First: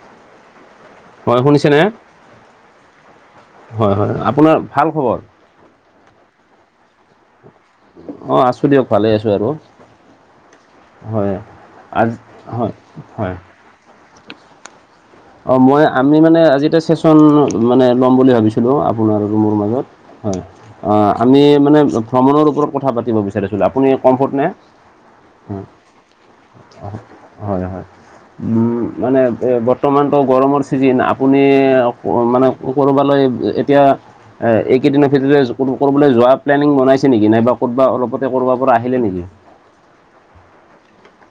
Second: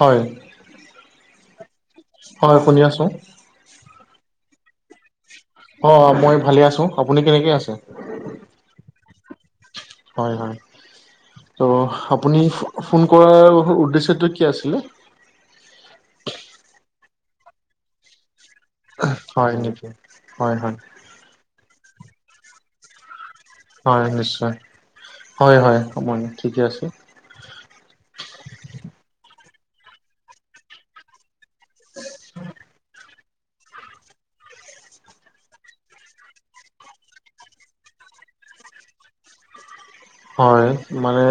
হয় হয়, শুনিছেনে? হয়, শুনি আছোঁ। হয়, হয়, আপোনাৰ ভাল খবৰ? অ', মই ভালে আছোঁ আপুনি কেনেকৈ আছে? অ', আছো দিয়ক ভালে আছো আৰু হয়, হয়। হয় ত' আজি আপুনি হয় ফোন হয় কৰাৰ উদ্দেশ্যটো কি আছিলে অ মই আমি মানে আজি এতিয়া চেচন মানে লম বুলি ভাবিছো এনেও আপোনাৰ আৰু মোৰ হয় মাজত নেকি অ হয় হয় অ আমি মানে ভ্ৰমণৰ ওপৰত কথা পাতিব বি ৰিছিলো আপুনি হয় কমফৰ্ট নে নিশ্চয় উ হয় হয় মই ঠিকে আছে অ হয় হয় মানে এ এপত বৰ্তমানতো গৰমৰ চিজিন আপুনি মানে ক'ৰবালৈ এতিয়া এইকেইদিনৰ ভিতৰতে কৰাবলৈ যোৱা প্লেনিং বনাইছে নেকি নাইবা ক'ৰবাত অলপতে কৰবাৰ পৰা আহিলে নেকি? হয়, মানে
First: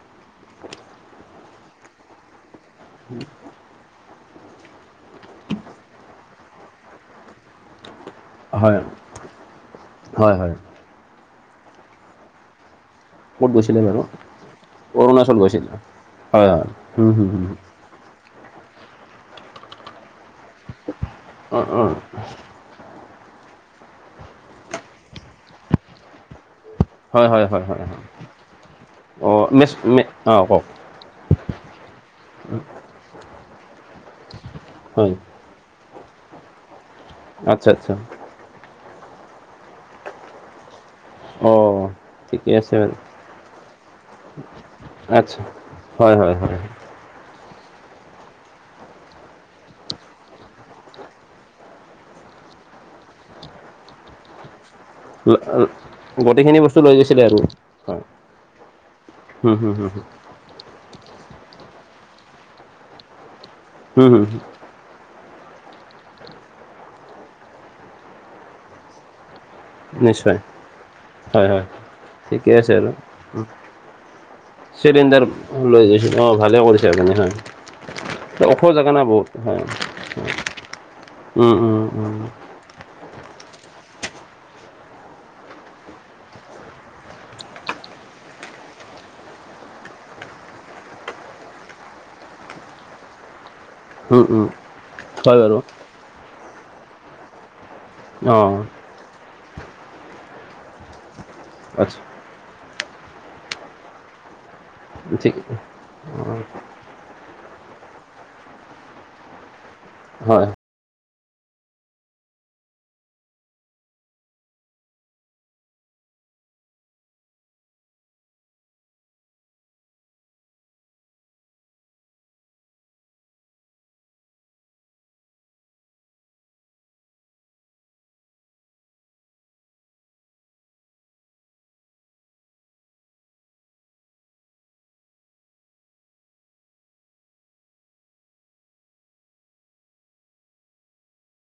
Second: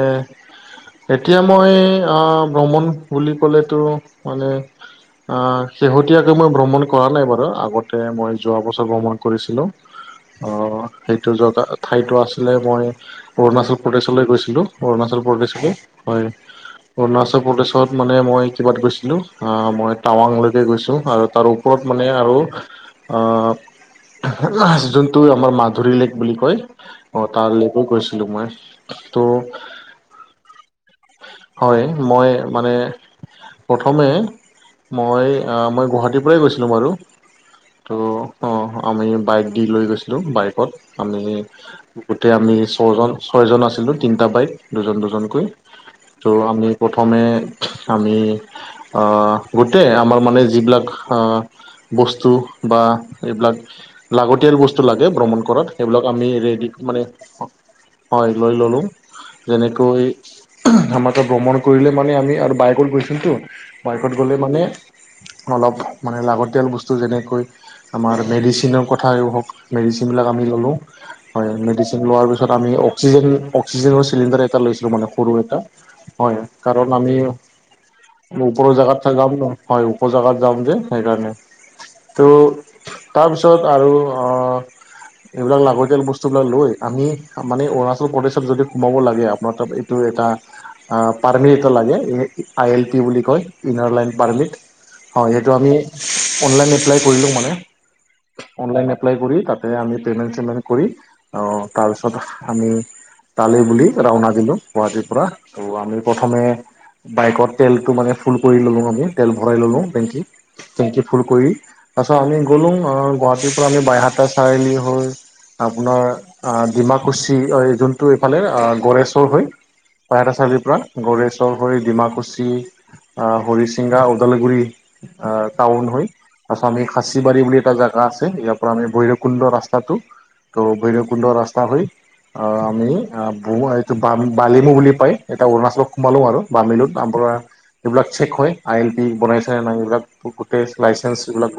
এতিয়া মই অ ভ্ৰমণ বুলি ক'লে তো মানে অ শেহতীয়াকৈ মই ভ্ৰমণ কৰা নাই বাৰু আগতে মই যোৱা হয় বছৰ ভ্ৰমণ কৰিছিলো হয় অ হয় সেইটো জগা ঠাইটো আছিলে মই ক'ত অৰুণাচল গৈছিলে বাৰু প্ৰদেশলৈ গৈছিলো অৰুণাচল প্ৰদেশলৈ হয় হুম হুম হুম অৰুণাচল প্ৰদেশ ত মই কিবাত গৈছিলো মই টাৱাংলৈ কে গৈছো আৰু তাৰ অঁ অঁ ওপৰত মানে আৰু অহ যোনটো আমাৰ মাধুৰী লেক বুলি কয় অ হয় হয় হয় তালৈকো হয় হয় গৈছিলোঁ মই অ ত' নেছ নে অ কওক হয়, মই মানে প্ৰথমে হয় মই অ মই গুৱাহাটীৰ পৰাই গৈছিলো বাৰু আচ্ছা আচ্ছা ত' অ আমি বাইক দি লৈ গৈছিলোঁ বাইকত আমি অঁ গোটেই ঠিকে আমি আছে বাৰু ছজন ছয়জন আছিলো তিনিটা বাইক দুজন আচ্ছা দুজনকৈ হয় ত' হয় হয় আমি প্ৰথমে আমি অহ গোটেই আমাৰ মানে যিবিলাক অহ বস্তু বা এইবিলাক লাগতিয়াল ব স্তু লাগে ভ্ৰমণ কৰাত সেইবিলাক আমি গোটেইখিনি ৰেডি বস্তু লৈ মানে গৈছিলে আৰু হয় লৈ ল'লো। হুম হুম হুম হুম যেনেকৈ আমাৰ ত ভ্ৰমণ কৰিলে মানে আমি আৰু বাইকত গৈছোতো হুম হুম বাইকত হুম। গ'লে মানে অলপ মানে লাগতিয়াল বস্তু যেনেকৈ আমাৰ মেডিচিনৰ কথাই হওক মেডিচিনবিলাক নিশ্চয় আমি ল'লো হয় মেডিচিন লোৱাৰ পিছত ঠিকে আমি আছে আৰু অক্সিজেন অক্সিজেনৰ চিলিণ্ডাৰ এটা লৈছিলো মানে চিলিণ্ডাৰ সৰু এটা লৈ গৈছিল অঁ হয়, ভালে কৰিছে কাৰণ আপুনি আমি হয় ওখ ওপৰৰ জেগা না জেগাত বহুত যাম হয় ওপৰ জেগাত যাম যে সেইকাৰণে উম উম উম। ত তাৰপিছত আৰু এইবিলাক লাগতিয়াল বস্তুবিলাক লৈ আমি মানে অৰুণাচল প্ৰদেশত যদি সোমাব লাগে আপোনাৰ তাত এইটো এটা অ পাৰ্মিট এটা লাগে আই এল পি বুলি কয় ইনাৰ লাইন উম উম। পাৰ্মিট অ হয় সেইটো বাৰু আমি অনলাইন এপ্লাই কৰিলো মানে। অঁ অনলাইন এপ্লাই কৰি তাতে আমি পেমেণ্ট চিমেণ্ট কৰি অ', আচ্ছা তাৰপিছত আমি তালে বুলি ৰাওনা দিলো গুৱাহাটীৰ পৰা ঠিক ত' আমি প্ৰথমে বাইকত তেলটো মানে ফুল কৰি ললো আমি তেল ভৰাই ললো- হয় টেংকিত টেংকি ফুল কৰি তাৰ পিছত আমি গ'লো গুৱাহাটীৰ পৰা আমি বাইহাটা চাৰিআলি হৈ আপোনাৰ ডিমাকুছি এই যোনটো এইফালে গৰেছৰ হৈ বাইহাটা চাৰিআলি পৰা গড়েচৰ হৈ ডিমাকুচি হৰিচিংগা ওদালগুৰি অ', টাউন হৈ তাৰপাছত আমি খাচীবাৰী বুলি এটা জাগা আছে ইয়াৰ পৰা আমি ভৈৰৱকুণ্ড ৰাস্তাটো ত ভৈৰবকুণ্ড ৰাস্তা হৈ অহ আমি এইটো বালিমু বুলি পায় এতিয়া অৰুণাচলত সোমালো আৰু বাৰ্মিলুত তাৰ পৰা এইবিলাক চেক হয় আই এল পি বনাইছে নাই এইবিলাকো গোটেই লাইচেন্ঞ্চ এইবিলাক